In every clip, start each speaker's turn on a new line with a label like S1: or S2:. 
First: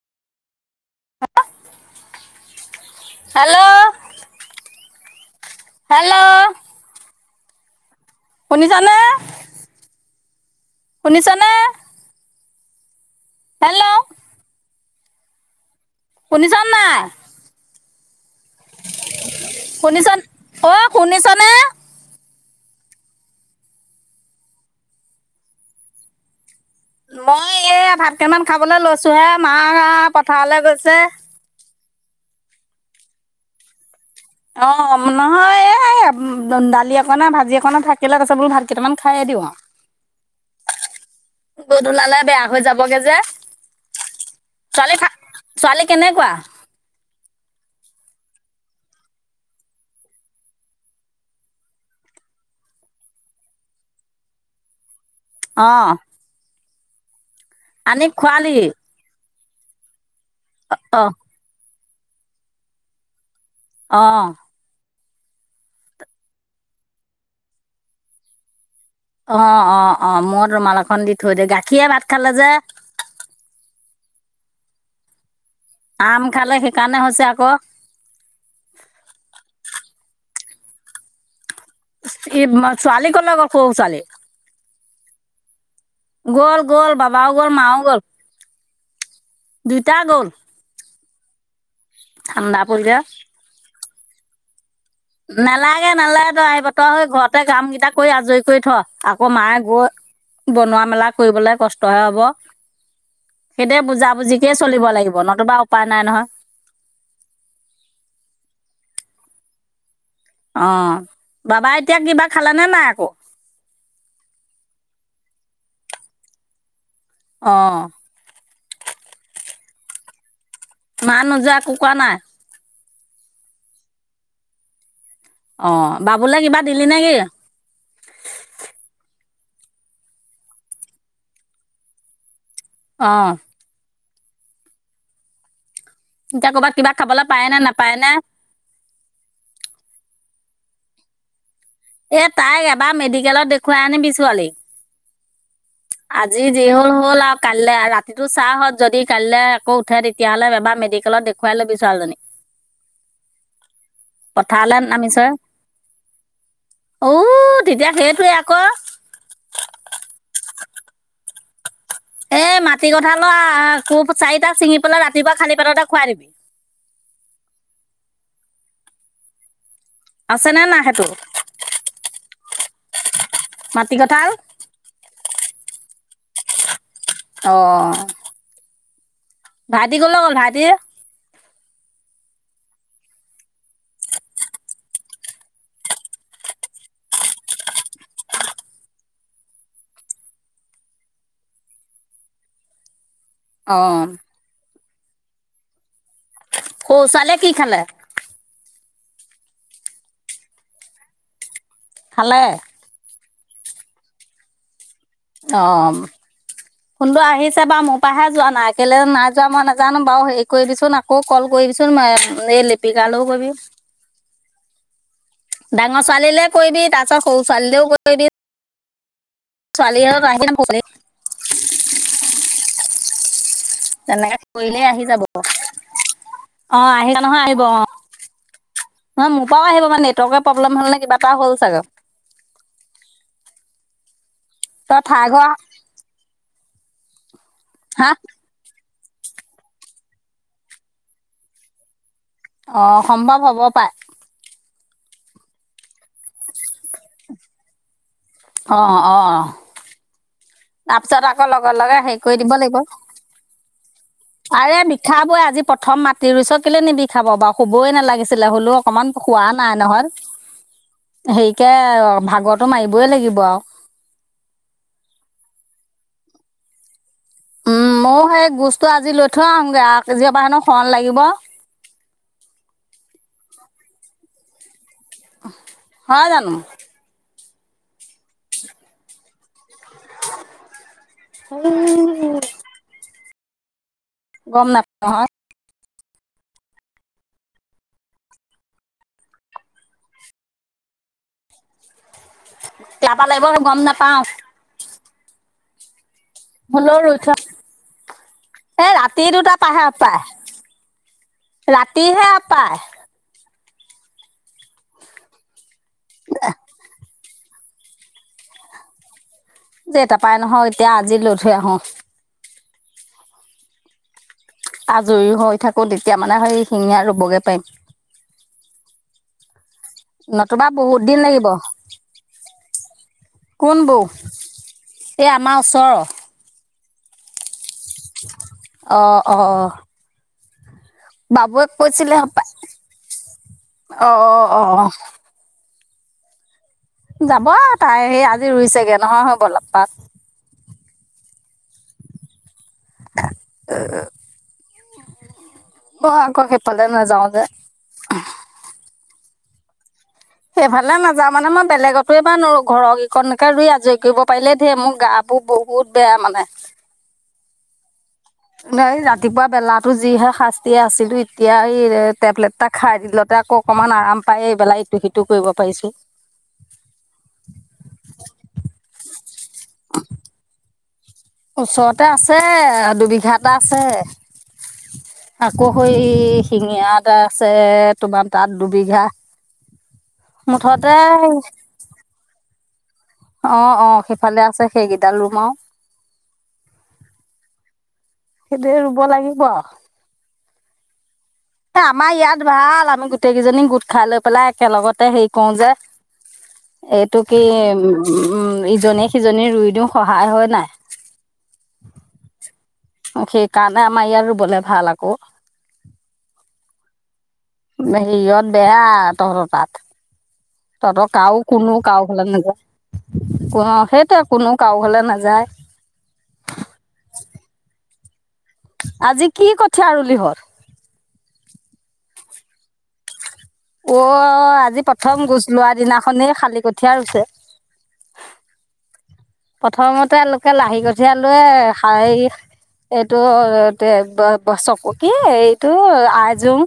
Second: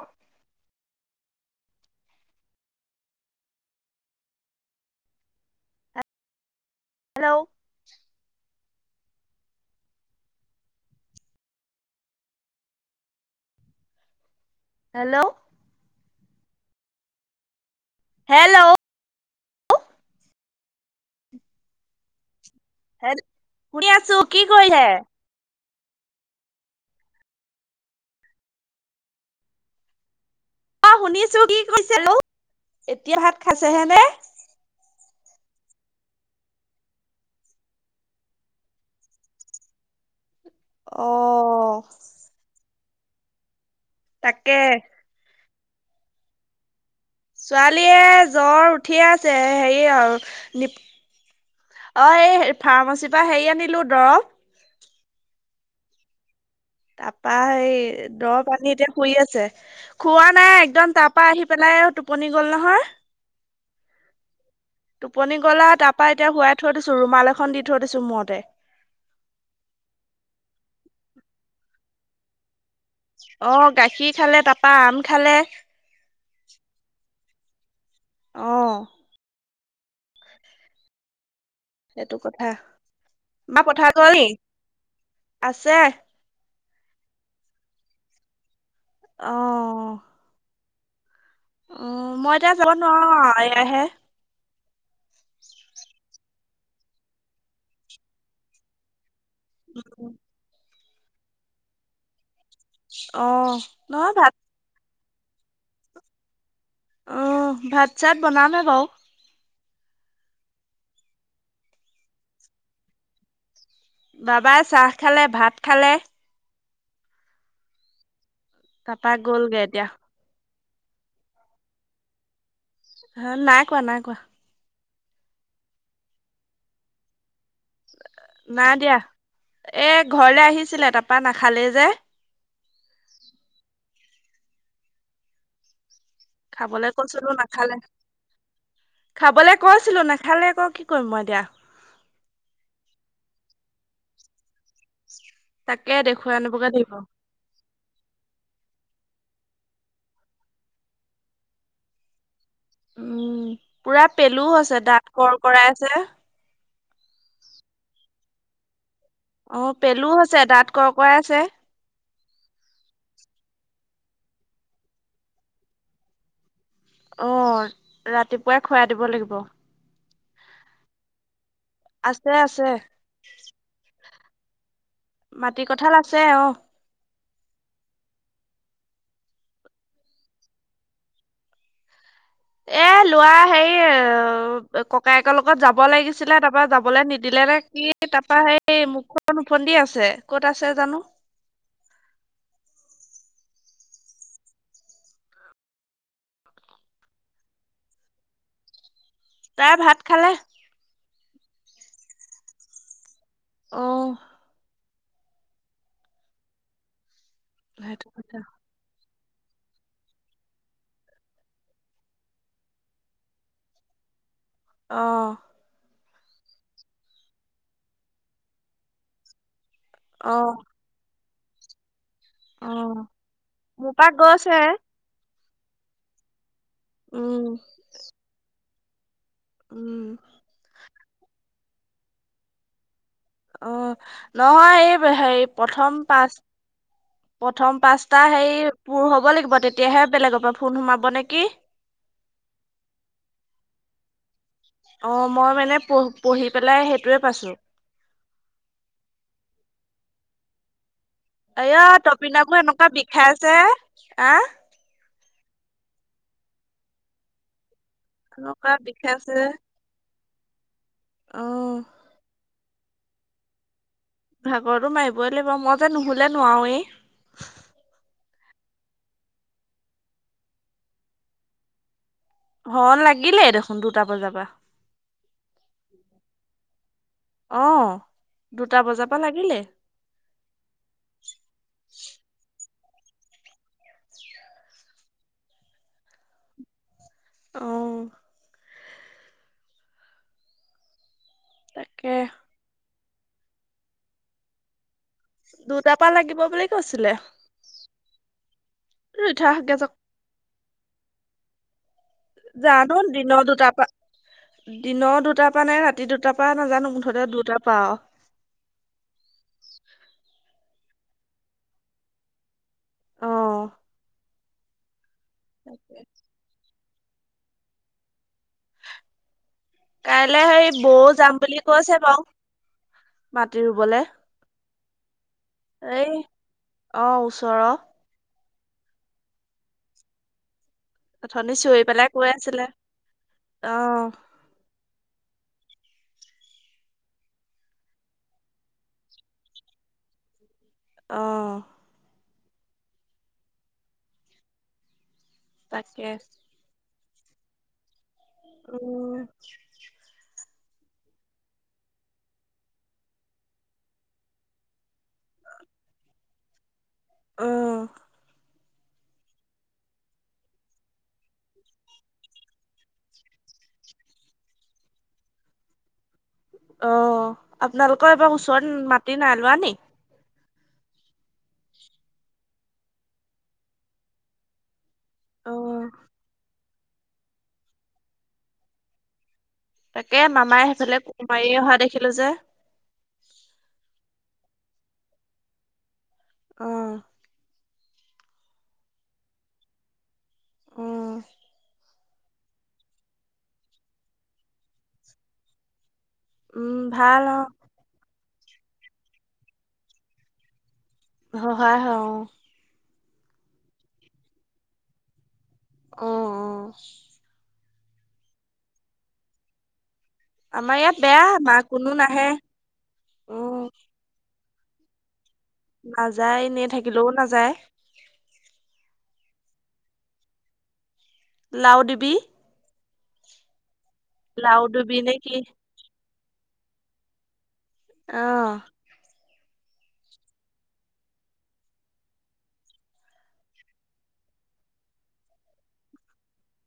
S1: ও
S2: হে hello hello
S1: hello
S2: শুনিছানে শুনিছানে হেল্ল
S1: হেল্ল'
S2: শুনিছ নাই
S1: হেল্ল
S2: শুনিছ অ শুনিছ নে
S1: হে শুনি আছো কি কৈ হে
S2: মই এই ভাতকেইটামান খাবলৈ লৈছো হে মা পথাৰলৈ
S1: অ
S2: গৈছে
S1: শুনিছো কি কৈছে ও এতিয়া ভাত খাইছেহে নে
S2: অ নহয় এ দালি অকমানে ভাজি অকনে থাকিলে তাৰ পিছত বোলো ভাত কেইটামান খায়ে দিওঁ আও
S1: [inaudible] অ
S2: গধুলালে বেয়া হৈ যাবগে যে
S1: তাকে
S2: ছোৱালী ছোৱালী কেনেকুৱা
S1: ছোৱালীয়ে জ্বৰ উঠি আছে হেৰি আৰু নি অ এই ফাৰ্মাচীৰ পৰা হেৰি আনিলো দৰৱ
S2: আহ
S1: তাৰাপা এই দৱ আনী এতিয়া শুই আছে [unintelligible] খোৱা নাই একদম
S2: অ
S1: তাৰ পৰাা আহি পেলাই টোপনি গ'ল নহয়
S2: আহ
S1: টোপনি গলা তাৰ পৰাা এতিয়া শুৱাই থৈ দিছো ৰুমাল এখন দি থৈ দিছো মূতে
S2: অ অ অ মই ৰুমাল এখন দি থৈ দে গাখীয়ে ভাত খালে যে [unintelligible]
S1: অ গাখীৰ খালে তাৰাপা আম খালে
S2: আম খালে সেইকাৰণে হৈছে আকৌ
S1: আহ সেইটো
S2: ই
S1: কথা
S2: ছোৱালী ক'লে গ'ল
S1: মা
S2: সৰু
S1: কথা ক
S2: ছোৱালী
S1: আছে
S2: গ'ল গ'ল বাবাও গ'ল মাও গ'ল দুইটা
S1: আহ
S2: গ'ল
S1: অ মই এতিয়া
S2: ঠাণ্ডা
S1: যাব
S2: পৰিলে
S1: নোৱাৰো এয়াহে
S2: নেলাগে নালাগে তই আহিব তই হৈ ঘৰতে কাম কেইটা কৰি আজৰি কৰি থ আকৌ মায়ে গৈ বনোৱা মেলা কৰিবলে কষ্টহে হব
S1: অ
S2: সেইটোয়ে বুজা
S1: নহয় ভাত
S2: বুজিকেই চলিব লাগিব নতুবা উপায় নাই নহয়
S1: আহ ভাত চাত বনামে বাৰু
S2: অ বাবা এতিয়া কিবা খালেনে নাই আকৌ
S1: বাবাই চাহ খালে ভাত খালে
S2: অঁ
S1: তাৰাপা গ'লগে এতিয়া
S2: মা নোযা কুকোৱা নাই [unintelligible]
S1: অ নাই কোৱা নাই কোৱা
S2: অ বাবুলে কিবা দিলি নে কি
S1: নাই দিয়া এ ঘৰলে আহিছিলে তাৰপা নাখালেই যে
S2: আহ এতিয়া ক'ৰবাত
S1: খাবলে
S2: কিবা খাবলৈ
S1: কৈছিলো
S2: পায়নে
S1: নাখালে
S2: নাপায়নে
S1: খাবলে কৈছিলো নাখালে ক কি কৰিম মই দিয়া
S2: এ তাইক এবাৰ মেডিকেলত দেখুৱাই আনিবি ছোৱালী
S1: [inaudible] দেখুৱাই
S2: আজি
S1: আনিবগে
S2: যি হ'ল
S1: লাগিব
S2: হ'ল আৰু কাইলৈ ৰাতিটো চাহ হত যদি কাইলৈ আকৌ উঠে তেতিয়াহ'লে এবাৰ মেডিকেলত দেখুৱাই ল'বি ছোৱালজনী
S1: উম পুৰা পেলু
S2: পথাৰলৈ
S1: হৈছে দাঁত কৰ কৰাই আছে
S2: উ তেতিয়া সেইটোৱে আকৌ
S1: অ পেলু আছে দাঁত ক কৰাই আছে
S2: এ মাটি কথাল আহ খুব চাৰিটা ছিঙি পেলাই ৰাতিপুৱা খালি পেতটে খুৱাই দিবি [unintelligible]
S1: অ ৰাতিপুৱাই খুৱাই দিব লাগিব
S2: আছে নে না সেইটো [unintelligible]
S1: আছে আছে
S2: তাল [unintelligible]
S1: মাটি কঠাল আছে অ
S2: আহ ভাইটি কলে গ'ল ভাইটি
S1: এ লৰা হে ককায়েকৰ লগত যাব লাগিছিলে তাৰ পা যাবলে নিদিলে কি তাৰপা সেই মুখখন ওফন্দি আছে ক'ত আছে জানো [unintelligible]
S2: অঁ সৰু ছোৱালীয়ে কি খালে?
S1: তাই ভাত খালে।
S2: খালে
S1: আহ
S2: অ ফোনটো আহিছে বা মোৰ
S1: সেইটো
S2: পৰাহে
S1: কথা
S2: যোৱা নাই এক কেলে নাই যোৱা মই নাজানো বাৰু হেৰি কৰিবিচোন আকৌ কল কৰিবিচোন মই এই লিপিকালেও কৰিবি।
S1: আহ
S2: ন ছোৱালীলৈ কৰিবি তাৰপিছত সৰু ছোৱালীলেও কৰিবি পাৰিবি। ছোৱালী আৰু ন বলে [unintelligible]
S1: আহ
S2: তেনেকে কৰিলেই আহি যাব। অ আহিবা নহয়
S1: উম
S2: আহিব অ নহয় মোৰ পৰাও আহিব মানে
S1: উম
S2: নেটৱৰ্কৰ প্ৰব্লেম হ'ল নে কিবা পৰা হ'ল চাগে।
S1: অ নহয় এই
S2: তই ঠাই
S1: হে
S2: ঘৰ
S1: প্ৰথম পাঁচ প্ৰথম
S2: হা
S1: পাঁচটা হেৰি পুৰ হব লাগিব তেতিয়াহে বেলেগৰ পৰা ফোন সোমাব নেকি
S2: অ সম্ভৱ হ'ব পাই
S1: অ মই মানে পঢ় পঢ়ি পেলাই সেইটোৱে পাইছো।
S2: অ অ তাৰপিছত আকৌ লগৰ
S1: এয়া
S2: লগে হেৰি কৰি দিব
S1: তপিনাবোৰ
S2: লাগিব।
S1: এনেকুৱা বিষাইছে আহ
S2: আৰু এই মিঠা বৈ আজি প্ৰথম মাটি ৰুইচ কেলে নিবি খাব বাৰু শুবই নালাগিছিলে
S1: এনেকুৱা
S2: হ'লেও অকমান
S1: বিষাইছে
S2: শোৱা নাই নহয়।
S1: অ
S2: হেৰিকে ভাগৰটো মাৰিবই লাগিব আৰু।
S1: ভাগৰতো মাৰিবই লাগিব মই যে নুহলে নোৱাৰোৱেই।
S2: মোৰ সেই গোস্তটো আজি লৈ থৈ আহোগৈ আও, আজি পৰা হেনো খন লাগিব
S1: হ লাগিলে দেখোন দুটা বজাৰ পৰা
S2: হয় জানো।
S1: অ দুটা বজাৰ পৰা লাগিলে।
S2: গম নাপায় হ
S1: অ তাকে
S2: লাবা লাগিব গম নাপাও
S1: দুটাৰ পৰা লাগিব বুলি কৈছিলে।
S2: এ ৰাতি দুটা
S1: ৰিঠাহকে
S2: পাহে
S1: যাক
S2: পাহ
S1: জানো দিনৰ দুটা দিনৰ দুটাৰ পৰা নে ৰাতি দুটাৰ পৰা নাজানো মুঠতে দুটাৰ পৰা আৰু। [inaudible]
S2: যে এটা পাই নহয় এতিয়া আজি লৈ থৈ আহো
S1: আহ
S2: আজৰি হৈ থাকো তেতিয়া মানে সেই শিঙীয়া ৰুবগে পাৰিম।
S1: কাইলে
S2: নতুবা
S1: সেই বৌ
S2: বহুত দিন
S1: যাম
S2: লাগিব
S1: বুলি কৈছে বাও। মাটি
S2: কোন বৌ
S1: ৰুবলে।
S2: এই আমাৰ ওচৰৰ।
S1: আহ ওচৰ
S2: অঁ অঁ অ
S1: অথনি
S2: বাবুৱে
S1: চিঞৰি পেলাই
S2: কৈছিলে
S1: কৈ আছিলে
S2: হপায় অ অ অ যাব তাই সেই আজি ৰুইছেগে নহয় বলপ পাত
S1: আহ তাকে
S2: অ অকৌ খেই পালে নাযাওঁ যে
S1: অ
S2: সেইফালে নাযাওঁ মানে মই বেলেগতো এবাৰ নোৱাৰো ঘৰৰকেইকণকে ৰুই আজৰি কৰিব পাৰিলে ধেৰ মোৰ গা বোৰ বহুত বেয়া মানে।
S1: উম
S2: এই ৰাতিপুৱা বেলাতো যিহে শাস্তিয়ে আছিলো এতিয়া এই টেবলেটটা খাই দিলতে আকৌ অকনমান আৰাম পায় এইবেলাই ইটো সিটো কৰিব পাৰিছো।
S1: অ, আপোনালোকৰ এবাৰ ওচৰত মাটি নাই লোৱা নি?
S2: ওচৰতে আছে, দুবিঘা এটা আছে।
S1: অ
S2: আকৌ স শিঙীয়া এটা আছে তোমাৰ তাত দুবিঘা।
S1: তাকে মামাই
S2: মুঠতে
S1: সেইফালে কু মাৰিয় অহা দেখিলো যে।
S2: অ, অ, সিফালে আছে সেইকেইডাল ৰুম আৰু।
S1: উম।
S2: সেইটোৱে ৰুব লাগিব।
S1: উম।
S2: আমাৰ ইয়াত ভাল। আমি গোটেই কেইজনী গোট খাই লৈ পেলাই একেলগতে হেৰি কৰো যে।
S1: উম
S2: এইটো
S1: ভাল অ
S2: কি উম ইজনে-সিজনী ৰুই দিও সহায় হয় নাই।
S1: হয়, হয়, আহ।
S2: সেই কাৰণে আমাৰ ইয়াৰ বোলে ভাল আকৌ।
S1: উম, উম।
S2: হিয়াত বেয়া তহঁতৰ তাত।
S1: আমাৰ ইয়াত
S2: তহঁতৰ
S1: বেয়া
S2: কাও
S1: আমাৰ
S2: কোনো কাও ফালে
S1: নাহে
S2: নাযায়।
S1: উম
S2: কোন সেইটো কোনো কাৰাও ঘৰলৈ নাযায়।
S1: নাযায়, এনেই থাকিলেও নাযায়
S2: আজি কি কঠীয়া ৰুলহৰ?
S1: লাও দেৱী।
S2: অ, আজি
S1: দিবি নে
S2: প্ৰথম
S1: কি
S2: গুচ লোৱা দিনাখননেই খালি কঠীয়া ৰুইছ?
S1: আহ।
S2: প্ৰথমতে লোকে লাহি কঠিয়ালয়ে এইটো এ চকু কি এইটো আইজোং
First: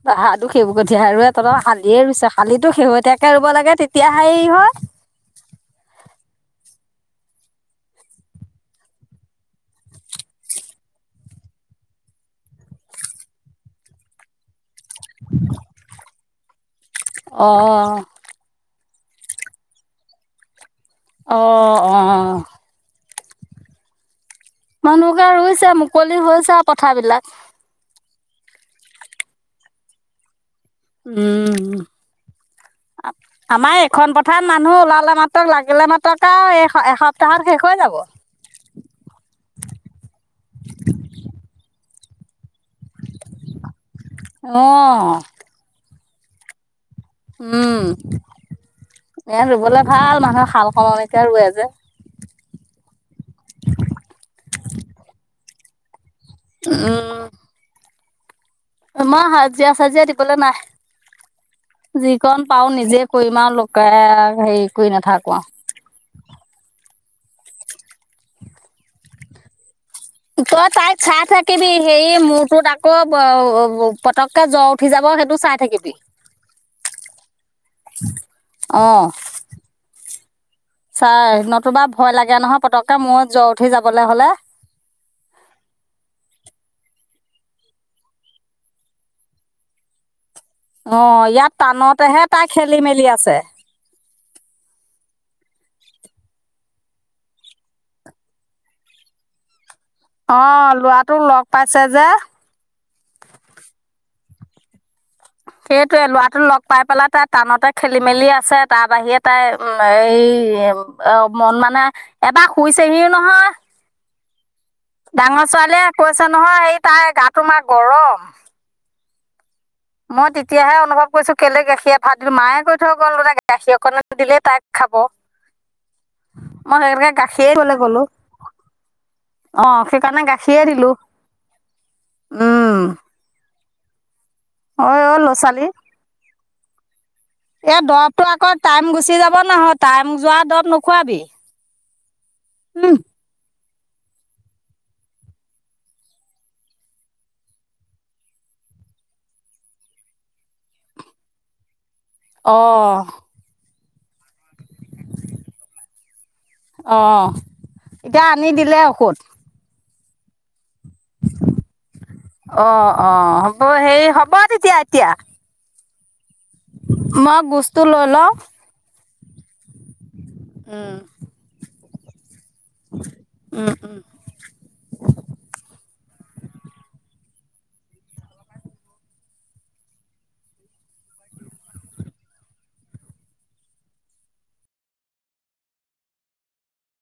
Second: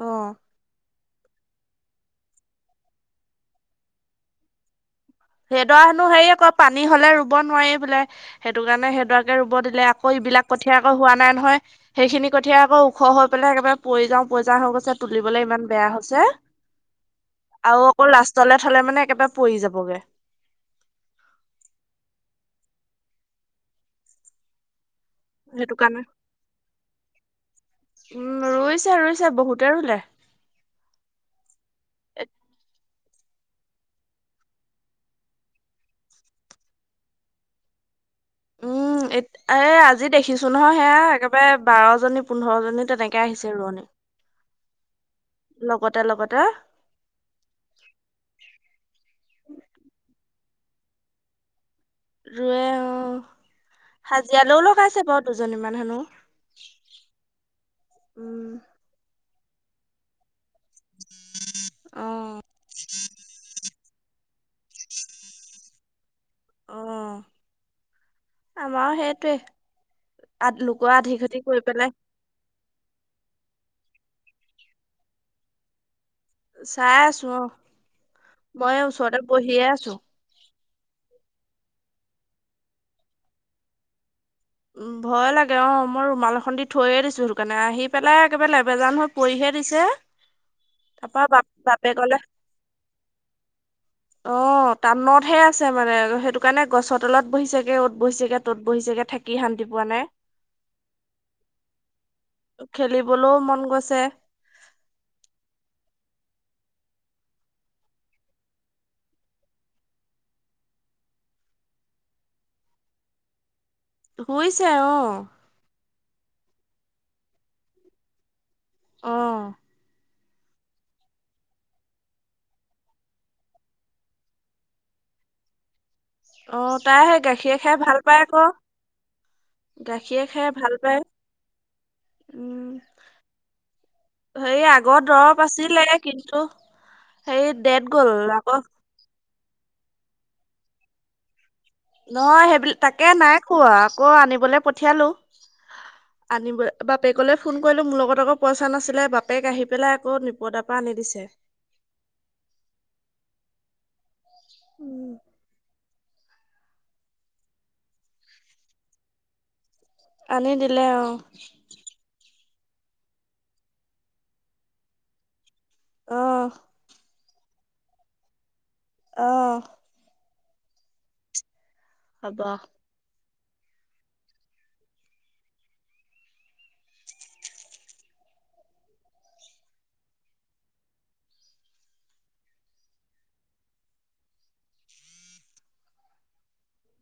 S1: অ
S2: বাহাদুৰ এঠ আৰু এ তঁৰ কালিয়ে ৰুইছ কালি শেহতীয়াকে ৰুব লাগে তেতিয়াহে হয়।
S1: সেইডৰা হেনো হেৰি আকৌ পানী হ'লে ৰুব নোৱাৰি বোলে। সেইটো কাৰণে সেইদোৱাকে ৰুব দিলে আকৌ বিলাক কঠিয় আকৌ হোৱা নাই নহয়। সেইখিনি কঠিয় আকৌ ওখ হৈ পেলাই একেবাৰে পৰি যাও পৰি যাও হৈ গৈছে। তুলিবলৈ ইমান বেয়া হৈছে। আৰু
S2: অ',
S1: অকৌ লাষ্ট থলে মানে একেবাৰে পৰি যাবগে।
S2: অ, অ। মানুহকে ৰুইছে
S1: সেইটো কাৰণে
S2: মুকলি হৈছে পথাৰ বিলাক।
S1: উম, ৰুইছে, ৰুইছে বহুতে ৰুলে।
S2: উম।
S1: [inaudible]
S2: আমাৰ এইখন পথাৰ মানুহ ওলালে মাত্ৰক লাগিলে মাত্ৰক আৰু এসপ্তাহত শেষ হৈ যাব।
S1: উম, এ এই আজি দেখিছো নহয় সেয়া একেবাৰে বাৰজনী পোন্ধৰ জনী তেনেকে আহিছে ৰোৱনী।
S2: অ'।
S1: লগতে লগতে।
S2: উম, ই ৰুবলৈ ভাল মানুহে খাল সমনকে ৰূয়ে যে।
S1: ৰূয়ে উম, হাজিৰালৈও লগাইছে বাৰু দুজনীমান হেনো।
S2: উম।
S1: উম।
S2: অ, হাজিৰা-চাজিৰা দিবলৈ নাই।
S1: অ
S2: যিকণ পাও নিজে কৰিম আৰু লগ এক হেৰি কৰি নাথাকো আও।
S1: অ, আমাৰো সেইটোৱে আ
S2: তই
S1: লোকৰ
S2: তাইক
S1: আধি
S2: চাই
S1: খতি কৰি
S2: থাকিবি
S1: পেলাই
S2: হেৰি মূৰটোত আকৌ পতককে জ্ব উঠি যাব সেইটো চাই থাকিবি
S1: চাই আছো অ, মই
S2: অ
S1: ওচৰতে বহিয়ে আছো
S2: চাই নতুবা ভয় লাগে নহয় পতককে মোৰো জ্বৰ উঠি যাবলে হলে।
S1: উম ভয় লাগে অঁ মই ৰুমাল এখন দি থৈয়ে দিছোঁ সেইকাৰণে আহি পেলাই একেবাৰে লেবেজান হৈ পৰিহে দিছে। [unintelligible]
S2: অ
S1: তাৰপৰা বাপ
S2: ইয়াত
S1: বাপে কলে
S2: টানতেহে তাই খেলি মেলি আছে
S1: আহ তাটনত সেয়া আছে মানে সেইটো কাৰণে গছৰ তলত বহিছেগে অত বহিছেগে তত বহিছেগে থাকি শান্তি পোৱা নাই
S2: অ লৰাটো লগ পাইছে যে।
S1: খেলিবলৈও মন গৈছে [unintelligible]
S2: সেইটোৱে ল'ৰাটো লগ পাই পেলাই তাই কানতে খেলি মেলি আছে তাৰ বাহিৰে তাই এই অ মন মানে এটা শুই চেহিও নহয়
S1: শুইছে অ
S2: ডাঙৰ ছোৱালীয়ে কৈছে নহয় এই তাই গাটো মা গৰম
S1: অ
S2: মই তেতিয়াহে অনুভৱ কৰিছো কেলে গাখীৰ ভাত দিলো, মায়ে কৈ থৈ গল বোলে গাখীৰ অকণ দিলে তাইক খাব
S1: অ
S2: মই
S1: তাই
S2: সেইকাৰণে
S1: সেই গাখীৰ খাই ভাল পাই আকৌ।
S2: আহ সেইকাৰণে
S1: গাখীৰ খাই
S2: গাখীয়ে
S1: ভাল
S2: দিলো
S1: পায়
S2: উম
S1: হেই আগত দৰৱ আছিলে কিন্তু হেৰি
S2: এই
S1: ডেট গ'ল
S2: দৰবটো আকৌ টাইম গুচি যাব নহয় টাইম যোৱা দৰবৱ নোখোৱাবি।
S1: নহয় সেইবিল তাকে নাই খোৱা আকৌ আনিবলৈ পঠিয়ালো। আনিব বাপেকলৈ ফোন কৰিলো মোৰ লগত আকৌ পইচা নাছিলে বাপেক আহি পেলাই আকৌ নিপদাৰ পৰা অনিদিছে
S2: অঁ
S1: [unintelligible]
S2: অ এতিয়া আনি দিলে ঔষধ?
S1: আনি দিলে আহ
S2: অ অ হ'ব সেই হ'ব তেতিয়া এতিয়া
S1: অহ
S2: ম গস্থ লৈ লও
S1: অহ
S2: উম
S1: হব
S2: উম উম